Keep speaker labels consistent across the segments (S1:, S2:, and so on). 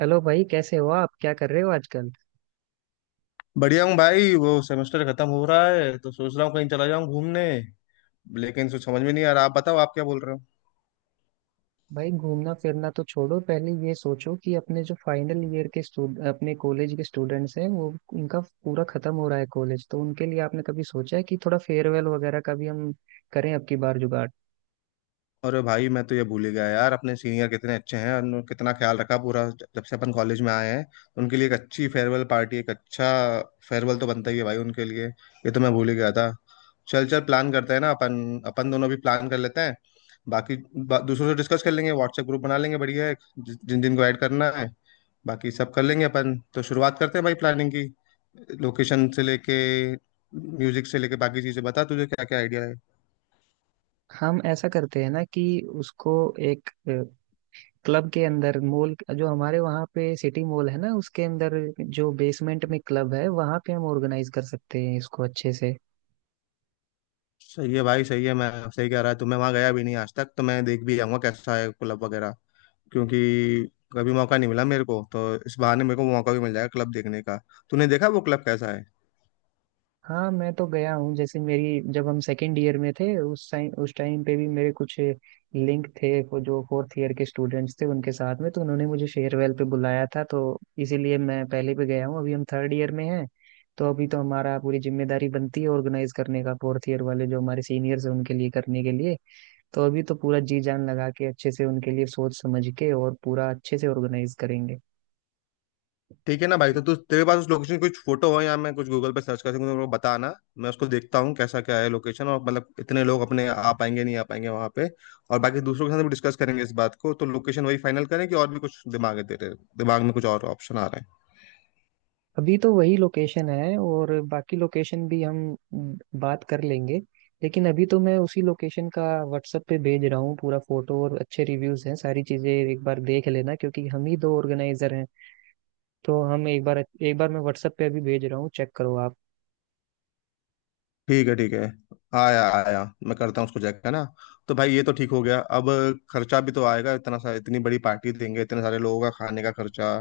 S1: Hello भाई, कैसे हो आप? क्या कर रहे हो आजकल?
S2: बढ़िया हूँ भाई। वो सेमेस्टर खत्म हो रहा है, तो सोच रहा हूँ कहीं चला जाऊँ घूमने। लेकिन सोच समझ में नहीं आ रहा। आप बताओ, आप क्या बोल रहे हो।
S1: भाई, घूमना फिरना तो छोड़ो, पहले ये सोचो कि अपने जो फाइनल ईयर के स्टूड अपने कॉलेज के स्टूडेंट्स हैं, वो उनका पूरा खत्म हो रहा है कॉलेज तो उनके लिए आपने कभी सोचा है कि थोड़ा फेयरवेल वगैरह का भी हम करें अब की बार जुगाड़।
S2: अरे भाई, मैं तो ये भूल ही गया यार। अपने सीनियर कितने अच्छे हैं, उन्होंने कितना ख्याल रखा पूरा जब से अपन कॉलेज में आए हैं। उनके लिए एक अच्छी फेयरवेल पार्टी, एक अच्छा फेयरवेल तो बनता ही है भाई उनके लिए। ये तो मैं भूल ही गया था। चल चल, प्लान करते हैं ना। अपन अपन दोनों भी प्लान कर लेते हैं। बाकी दूसरों से डिस्कस कर लेंगे, व्हाट्सएप ग्रुप बना लेंगे बढ़िया एक। जिन जिन को ऐड करना है बाकी सब कर लेंगे अपन। तो शुरुआत करते हैं भाई प्लानिंग की। लोकेशन से लेके, म्यूजिक से लेके बाकी चीजें बता तुझे क्या क्या आइडिया है।
S1: हम ऐसा करते हैं ना कि उसको एक क्लब के अंदर, मॉल जो हमारे वहाँ पे सिटी मॉल है ना, उसके अंदर जो बेसमेंट में क्लब है वहाँ पे हम ऑर्गेनाइज कर सकते हैं इसको अच्छे से।
S2: सही है भाई, सही है। मैं सही कह रहा है तो। मैं वहाँ गया भी नहीं आज तक, तो मैं देख भी आऊंगा कैसा है क्लब वगैरह। क्योंकि कभी मौका नहीं मिला मेरे को, तो इस बहाने मेरे को मौका भी मिल जाएगा क्लब देखने का। तूने देखा वो क्लब कैसा है?
S1: हाँ, मैं तो गया हूँ। जैसे मेरी, जब हम सेकेंड ईयर में थे उस टाइम पे भी मेरे कुछ लिंक थे वो जो फोर्थ ईयर के स्टूडेंट्स थे उनके साथ में, तो उन्होंने मुझे फेयरवेल पे बुलाया था, तो इसीलिए मैं पहले भी गया हूँ। अभी हम थर्ड ईयर में हैं तो अभी तो हमारा पूरी जिम्मेदारी बनती है ऑर्गेनाइज करने का, फोर्थ ईयर वाले जो हमारे सीनियर्स हैं उनके लिए करने के लिए। तो अभी तो पूरा जी जान लगा के अच्छे से उनके लिए सोच समझ के और पूरा अच्छे से ऑर्गेनाइज करेंगे।
S2: ठीक है ना भाई। तो तू, तेरे पास उस लोकेशन की कुछ फोटो हो या मैं कुछ गूगल पे सर्च कर सकूँ तो मेरे को बताना। मैं उसको देखता हूँ कैसा क्या है लोकेशन, और मतलब इतने लोग अपने आ पाएंगे नहीं आ पाएंगे वहाँ पे। और बाकी दूसरों के साथ भी डिस्कस करेंगे इस बात को, तो लोकेशन वही फाइनल करें। कि और भी कुछ दिमाग है तेरे दिमाग में, कुछ और ऑप्शन आ रहे हैं?
S1: अभी तो वही लोकेशन है, और बाकी लोकेशन भी हम बात कर लेंगे, लेकिन अभी तो मैं उसी लोकेशन का व्हाट्सएप पे भेज रहा हूँ पूरा, फोटो और अच्छे रिव्यूज हैं, सारी चीजें एक बार देख लेना क्योंकि हम ही दो ऑर्गेनाइजर हैं। तो हम एक बार, एक बार मैं व्हाट्सएप पे अभी भेज रहा हूँ, चेक करो आप।
S2: ठीक है ठीक है। आया आया, मैं करता हूँ उसको चेक, है ना। तो भाई ये तो ठीक हो गया। अब खर्चा भी तो आएगा इतना सा। इतनी बड़ी पार्टी देंगे, इतने सारे लोगों का खाने का खर्चा,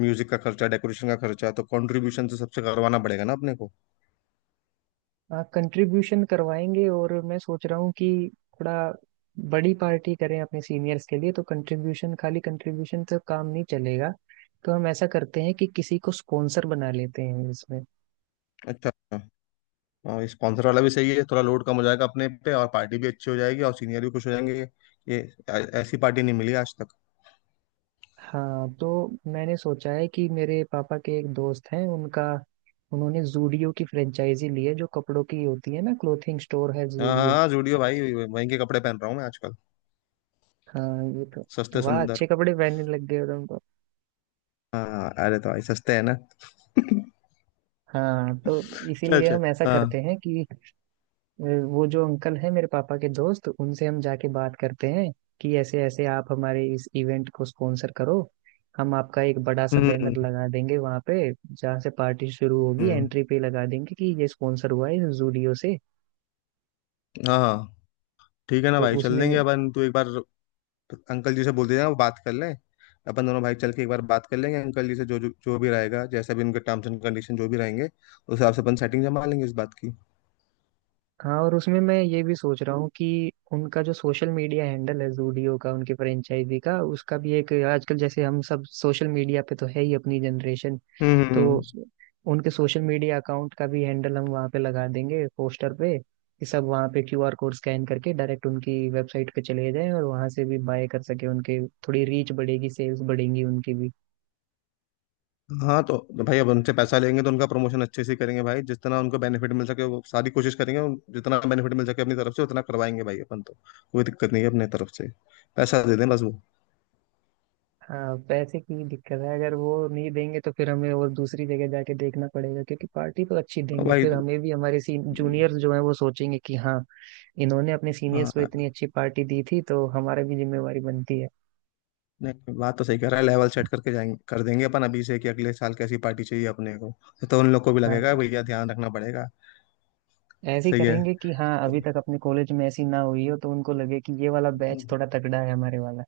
S2: म्यूजिक का खर्चा, डेकोरेशन का खर्चा, तो कंट्रीब्यूशन तो सबसे करवाना पड़ेगा ना अपने को।
S1: आप कंट्रीब्यूशन करवाएंगे और मैं सोच रहा हूँ कि थोड़ा बड़ी पार्टी करें अपने सीनियर्स के लिए, तो कंट्रीब्यूशन, खाली कंट्रीब्यूशन से काम नहीं चलेगा। तो हम ऐसा करते हैं कि किसी को स्पॉन्सर बना लेते हैं इसमें।
S2: अच्छा अच्छा। और स्पॉन्सर वाला भी सही है, थोड़ा लोड कम हो जाएगा अपने पे और पार्टी भी अच्छी हो जाएगी और सीनियर भी खुश हो जाएंगे। ये ऐसी पार्टी नहीं मिली आज तक।
S1: हाँ, तो मैंने सोचा है कि मेरे पापा के एक दोस्त हैं, उनका, उन्होंने जूडियो की फ्रेंचाइजी ली है, जो कपड़ों की होती है ना, क्लोथिंग स्टोर है
S2: हाँ हाँ
S1: जूडियो।
S2: हाँ, जुड़ियो भाई, वहीं के कपड़े पहन रहा हूँ मैं आजकल।
S1: हाँ, ये तो।
S2: सस्ते
S1: वाह, अच्छे
S2: सुंदर।
S1: कपड़े पहनने लग गए हो तुम तो।
S2: हाँ अरे, तो भाई सस्ते है ना।
S1: हाँ, तो
S2: चल
S1: इसीलिए
S2: चल।
S1: हम ऐसा करते
S2: हाँ।
S1: हैं कि अ, वो जो अंकल है मेरे पापा के दोस्त, उनसे हम जाके बात करते हैं कि ऐसे ऐसे आप हमारे इस इवेंट को स्पॉन्सर करो, हम आपका एक बड़ा सा बैनर
S2: हम्म।
S1: लगा देंगे वहां पे, जहाँ से पार्टी शुरू होगी
S2: हम्म।
S1: एंट्री पे लगा देंगे कि ये स्पॉन्सर हुआ है जूडियो से।
S2: हाँ हाँ। ठीक है ना
S1: तो
S2: भाई, चल
S1: उसमें,
S2: देंगे अपन। तू एक बार अंकल जी से बोल देना, वो बात कर लें। अपन दोनों भाई चल के एक बार बात कर लेंगे अंकल जी से। जो जो जो भी रहेगा, जैसा भी उनके टर्म्स एंड कंडीशन जो भी रहेंगे उस हिसाब से अपन सेटिंग जमा लेंगे इस बात की।
S1: हाँ, और उसमें मैं ये भी सोच रहा हूँ कि उनका जो सोशल मीडिया हैंडल है जूडियो का, उनके फ्रेंचाइजी का, उसका भी एक, आजकल जैसे हम सब सोशल मीडिया पे तो है ही अपनी जनरेशन,
S2: हम्म हम्म, हम्म।
S1: तो उनके सोशल मीडिया अकाउंट का भी हैंडल हम वहाँ पे लगा देंगे पोस्टर पे, कि सब वहाँ पे क्यूआर कोड स्कैन करके डायरेक्ट उनकी वेबसाइट पे चले जाएं और वहाँ से भी बाय कर सके उनके। थोड़ी रीच बढ़ेगी, सेल्स बढ़ेंगी उनकी भी।
S2: हाँ तो भाई अब उनसे पैसा लेंगे तो उनका प्रमोशन अच्छे से करेंगे भाई। जितना उनको बेनिफिट मिल सके वो सारी कोशिश करेंगे। जितना बेनिफिट मिल सके अपनी तरफ से उतना करवाएंगे भाई अपन तो। कोई दिक्कत नहीं है अपने तरफ से। पैसा दे दें बस वो।
S1: हाँ, पैसे की दिक्कत है, अगर वो नहीं देंगे तो फिर हमें और दूसरी जगह जाके देखना पड़ेगा, क्योंकि पार्टी तो अच्छी
S2: और
S1: देंगे,
S2: भाई।
S1: फिर हमें भी हमारे जूनियर्स जो हैं वो सोचेंगे कि हाँ, इन्होंने अपने सीनियर्स को
S2: हाँ।
S1: इतनी अच्छी पार्टी दी थी तो हमारा भी जिम्मेवारी बनती है।
S2: नहीं, बात तो सही कह रहा है। लेवल सेट करके जाएंगे, कर देंगे अपन अभी से कि अगले साल कैसी पार्टी चाहिए अपने को। तो उन लोग को भी लगेगा
S1: हाँ,
S2: भैया ध्यान रखना पड़ेगा।
S1: ऐसे ही
S2: सही है।
S1: करेंगे कि हाँ, अभी तक अपने कॉलेज में ऐसी ना हुई हो, तो उनको लगे कि ये वाला बैच थोड़ा तगड़ा है हमारे वाला।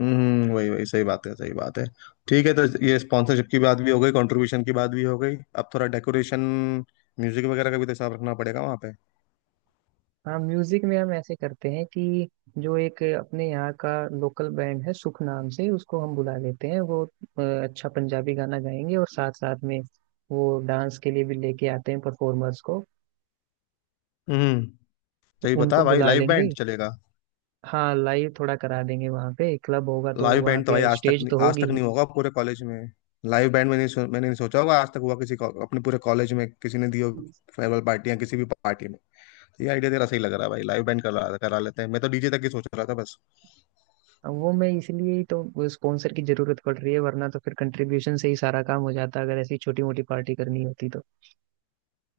S2: हम्म, वही वही सही बात है, सही बात है। ठीक है, तो ये स्पॉन्सरशिप की बात भी हो गई, कंट्रीब्यूशन की बात भी हो गई। अब थोड़ा डेकोरेशन, म्यूजिक वगैरह का भी तो हिसाब रखना पड़ेगा वहाँ पे।
S1: हाँ, म्यूजिक में हम ऐसे करते हैं कि जो एक अपने यहाँ का लोकल बैंड है, सुख नाम से, उसको हम बुला लेते हैं। वो अच्छा पंजाबी गाना गाएंगे, और साथ साथ में वो डांस के लिए भी लेके आते हैं परफॉर्मर्स को,
S2: हम्म।
S1: तो
S2: सही
S1: उनको
S2: बता भाई,
S1: बुला
S2: लाइव
S1: लेंगे।
S2: बैंड चलेगा।
S1: हाँ, लाइव थोड़ा करा देंगे वहाँ पे, क्लब होगा तो
S2: लाइव
S1: वहाँ
S2: बैंड तो भाई
S1: पे
S2: आज तक
S1: स्टेज
S2: नहीं,
S1: तो
S2: आज
S1: होगी
S2: तक
S1: ही।
S2: नहीं होगा पूरे कॉलेज में। लाइव बैंड, मैंने नहीं सोचा होगा आज तक हुआ किसी को अपने पूरे कॉलेज में किसी ने दी हो फेयरवेल पार्टी या किसी भी पार्टी में। तो ये आइडिया तेरा सही लग रहा है भाई, लाइव बैंड करा करा लेते हैं। मैं तो डीजे तक ही सोच रहा था बस।
S1: अब वो, मैं इसलिए ही तो स्पॉन्सर की जरूरत पड़ रही है, वरना तो फिर कंट्रीब्यूशन से ही सारा काम हो जाता अगर ऐसी छोटी मोटी पार्टी करनी होती तो।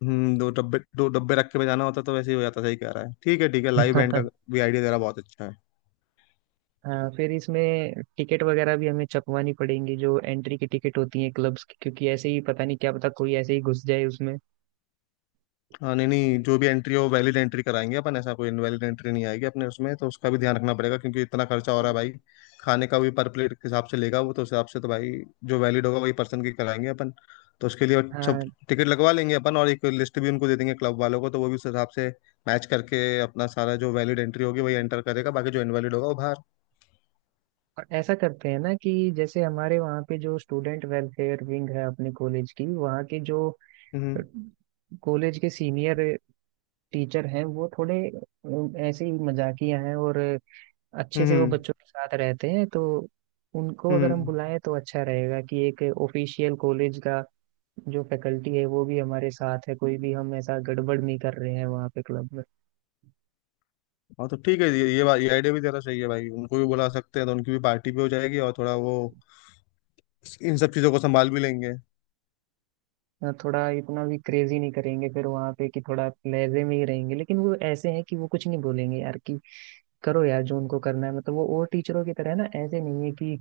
S2: हम्म, दो डब्बे रख के बजाना होता तो वैसे ही हो जाता। सही कह रहा है, ठीक है ठीक है। लाइव बैंड का भी आइडिया तेरा बहुत अच्छा है।
S1: हाँ, फिर इसमें टिकट वगैरह भी हमें छपवानी पड़ेंगी, जो एंट्री की टिकट होती है क्लब्स की, क्योंकि ऐसे ही पता नहीं, क्या पता कोई ऐसे ही घुस जाए उसमें।
S2: हाँ, नहीं नहीं, जो भी एंट्री हो वैलिड एंट्री कराएंगे अपन। ऐसा कोई इनवैलिड एंट्री नहीं आएगी अपने उसमें, तो उसका भी ध्यान रखना पड़ेगा क्योंकि इतना खर्चा हो रहा है भाई। खाने का भी पर प्लेट के हिसाब से लेगा वो, तो उस हिसाब से तो भाई जो वैलिड होगा वही पर्सन की कराएंगे अपन। तो उसके लिए सब
S1: हाँ,
S2: टिकट लगवा लेंगे अपन, और एक लिस्ट भी उनको दे देंगे क्लब वालों को, तो वो भी उस हिसाब से मैच करके अपना सारा जो वैलिड एंट्री होगी वही एंटर करेगा, बाकी जो इनवैलिड होगा वो बाहर।
S1: और ऐसा करते हैं ना कि जैसे हमारे वहाँ पे जो स्टूडेंट वेलफेयर विंग है अपने कॉलेज की, वहाँ के जो
S2: हम्म।
S1: कॉलेज के सीनियर टीचर हैं, वो थोड़े ऐसे ही मजाकिया हैं और अच्छे से वो
S2: हम्म।
S1: बच्चों के साथ रहते हैं, तो उनको अगर हम
S2: हम्म।
S1: बुलाएं तो अच्छा रहेगा कि एक ऑफिशियल कॉलेज का जो फैकल्टी है वो भी हमारे साथ है, कोई भी हम ऐसा गड़बड़ नहीं कर रहे हैं वहाँ पे क्लब में।
S2: हाँ तो ठीक है, ये बात, ये आइडिया भी जरा सही है भाई, उनको भी बुला सकते हैं। तो उनकी भी पार्टी भी हो जाएगी और थोड़ा वो इन सब चीज़ों को संभाल भी लेंगे।
S1: हाँ, थोड़ा इतना भी क्रेजी नहीं करेंगे फिर वहाँ पे कि, थोड़ा लहजे में ही रहेंगे, लेकिन वो ऐसे हैं कि वो कुछ नहीं बोलेंगे, यार कि करो यार, जो उनको करना है। मतलब वो और टीचरों की तरह है ना, ऐसे नहीं है कि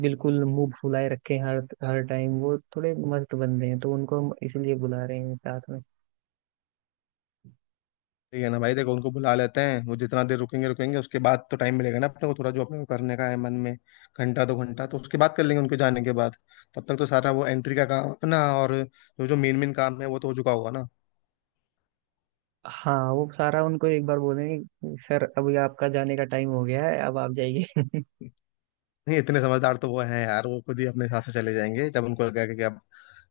S1: बिल्कुल मुंह फुलाए रखे हैं हर हर टाइम, वो थोड़े मस्त बंदे हैं, तो उनको हम इसलिए बुला रहे हैं साथ में।
S2: ठीक है ना भाई, देखो उनको बुला लेते हैं। वो जितना देर रुकेंगे रुकेंगे, उसके बाद तो टाइम मिलेगा ना अपने को थोड़ा जो अपने को करने का है मन में। घंटा दो घंटा तो उसके बाद कर लेंगे उनके जाने के बाद। तब तक तो सारा वो एंट्री का काम अपना और जो जो मेन मेन काम है वो तो हो चुका होगा ना।
S1: हाँ, वो सारा उनको एक बार बोलेंगे, सर अभी आपका जाने का टाइम हो गया है, अब आप जाइए।
S2: नहीं, इतने समझदार तो वो हैं यार। वो खुद ही अपने हिसाब से चले जाएंगे जब उनको लगेगा कि अब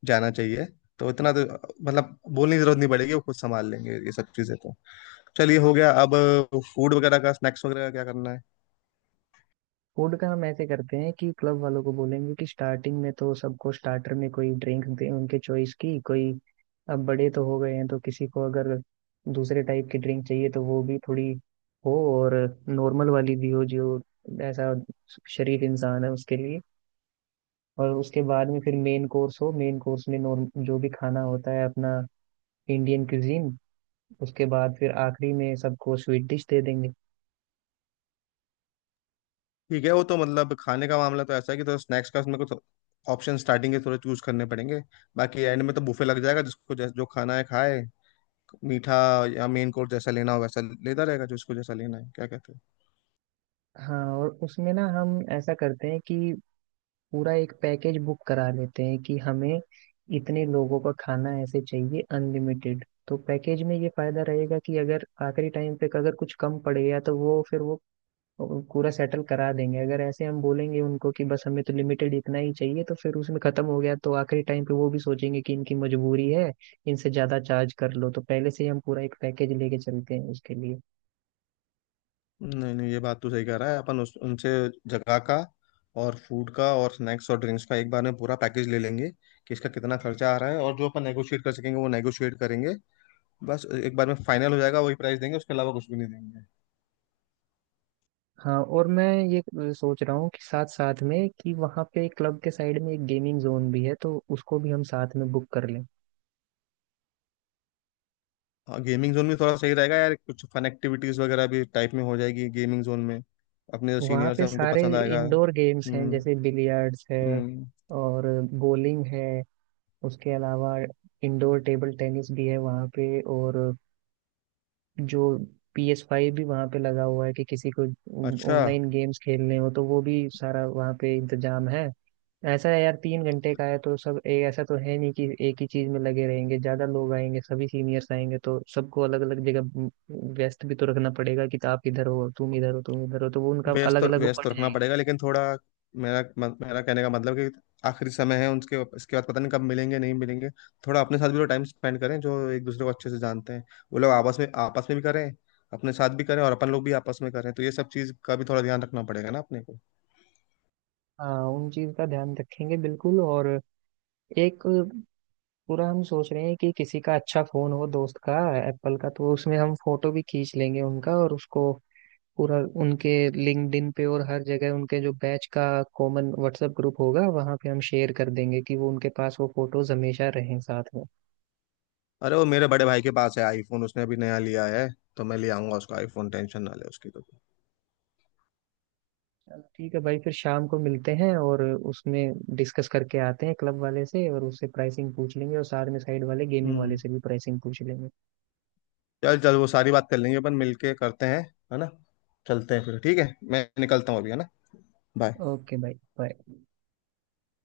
S2: जाना चाहिए। तो इतना तो मतलब बोलने की जरूरत नहीं पड़ेगी, वो खुद संभाल लेंगे ये सब चीजें तो। चलिए, हो गया। अब फूड वगैरह का, स्नैक्स वगैरह का क्या करना है?
S1: फूड का हम ऐसे करते हैं कि क्लब वालों को बोलेंगे कि स्टार्टिंग में तो सबको स्टार्टर में कोई ड्रिंक दें उनके चॉइस की, कोई, अब बड़े तो हो गए हैं तो किसी को अगर दूसरे टाइप की ड्रिंक चाहिए तो वो भी थोड़ी हो, और नॉर्मल वाली भी हो जो ऐसा शरीफ इंसान है उसके लिए। और उसके बाद में फिर मेन कोर्स हो, मेन कोर्स में नॉर्म जो भी खाना होता है अपना, इंडियन क्यूजीन, उसके बाद फिर आखिरी में सबको स्वीट डिश दे देंगे।
S2: ठीक है, वो तो मतलब खाने का मामला तो ऐसा है कि, तो स्नैक्स का उसमें कुछ ऑप्शन स्टार्टिंग के थोड़े चूज करने पड़ेंगे। बाकी एंड में तो बुफे लग जाएगा, जिसको जो खाना है खाए। मीठा या मेन कोर्स जैसा लेना हो वैसा लेता रहेगा, जिसको जैसा लेना है। क्या कहते हो?
S1: हाँ, और उसमें ना हम ऐसा करते हैं कि पूरा एक पैकेज बुक करा लेते हैं, कि हमें इतने लोगों का खाना ऐसे चाहिए अनलिमिटेड, तो पैकेज में ये फायदा रहेगा कि अगर आखिरी टाइम पे अगर कुछ कम पड़ गया तो वो फिर वो पूरा सेटल करा देंगे। अगर ऐसे हम बोलेंगे उनको कि बस हमें तो लिमिटेड इतना ही चाहिए, तो फिर उसमें खत्म हो गया तो आखिरी टाइम पे वो भी सोचेंगे कि इनकी मजबूरी है, इनसे ज्यादा चार्ज कर लो। तो पहले से ही हम पूरा एक पैकेज लेके चलते हैं उसके लिए।
S2: नहीं नहीं, ये बात तो सही कह रहा है अपन। उस उनसे जगह का और फूड का और स्नैक्स और ड्रिंक्स का एक बार में पूरा पैकेज ले लेंगे कि इसका कितना खर्चा आ रहा है, और जो अपन नेगोशिएट कर सकेंगे वो नेगोशिएट करेंगे। बस एक बार में फाइनल हो जाएगा, वही प्राइस देंगे, उसके अलावा कुछ भी नहीं देंगे।
S1: हाँ, और मैं ये सोच रहा हूँ कि साथ साथ में, कि वहाँ पे क्लब के साइड में एक गेमिंग जोन भी है तो उसको भी हम साथ में बुक कर लें।
S2: हाँ, गेमिंग जोन भी थोड़ा सही रहेगा यार। कुछ फन एक्टिविटीज वगैरह भी टाइप में हो जाएगी गेमिंग जोन में। अपने जो
S1: वहाँ
S2: सीनियर्स
S1: पे
S2: हैं उनको
S1: सारे
S2: पसंद आएगा।
S1: इंडोर गेम्स हैं,
S2: हम्म।
S1: जैसे बिलियर्ड्स है
S2: हम्म।
S1: और बोलिंग है, उसके अलावा इंडोर टेबल टेनिस भी है वहाँ पे, और जो PS5 भी वहाँ पे लगा हुआ है, कि किसी को
S2: अच्छा।
S1: ऑनलाइन गेम्स खेलने हो तो वो भी सारा वहाँ पे इंतजाम है। ऐसा है यार, 3 घंटे का है, तो सब ऐसा तो है नहीं कि एक ही चीज में लगे रहेंगे, ज्यादा लोग आएंगे, सभी सीनियर्स आएंगे, तो सबको अलग अलग जगह व्यस्त भी तो रखना पड़ेगा, कि आप इधर हो, तुम इधर हो, तुम इधर हो, तो वो उनका अलग अलग वो
S2: व्यस्त तो
S1: बट
S2: रखना
S1: जाएंगे।
S2: पड़ेगा, लेकिन थोड़ा मेरा मत- मेरा कहने का मतलब कि आखिरी समय है उनके, इसके बाद पता नहीं कब मिलेंगे नहीं मिलेंगे। थोड़ा अपने साथ भी तो टाइम स्पेंड करें, जो एक दूसरे को अच्छे से जानते हैं वो लोग आपस में, आपस में भी करें, अपने साथ भी करें और अपन लोग भी आपस में करें। तो ये सब चीज़ का भी थोड़ा ध्यान रखना पड़ेगा ना अपने को।
S1: हाँ, उन चीज का ध्यान रखेंगे बिल्कुल। और एक पूरा हम सोच रहे हैं कि किसी का अच्छा फोन हो, दोस्त का, एप्पल का, तो उसमें हम फोटो भी खींच लेंगे उनका, और उसको पूरा उनके लिंक्डइन पे और हर जगह, उनके जो बैच का कॉमन व्हाट्सएप ग्रुप होगा वहां पे हम शेयर कर देंगे कि वो उनके पास वो फोटोज हमेशा रहें साथ में।
S2: अरे, वो मेरे बड़े भाई के पास है आईफोन, उसने अभी नया लिया है। तो मैं ले आऊंगा उसको आईफोन, टेंशन ना ले उसकी तो।
S1: चल ठीक है भाई, फिर शाम को मिलते हैं और उसमें डिस्कस करके आते हैं, क्लब वाले से और उससे प्राइसिंग पूछ लेंगे, और साथ में साइड वाले गेमिंग वाले
S2: हम्म।
S1: से भी प्राइसिंग पूछ लेंगे।
S2: चल चल, वो सारी बात कर लेंगे अपन, मिलके करते हैं, है ना। चलते हैं फिर, ठीक है, मैं निकलता हूँ अभी, है ना। बाय।
S1: ओके भाई, बाय।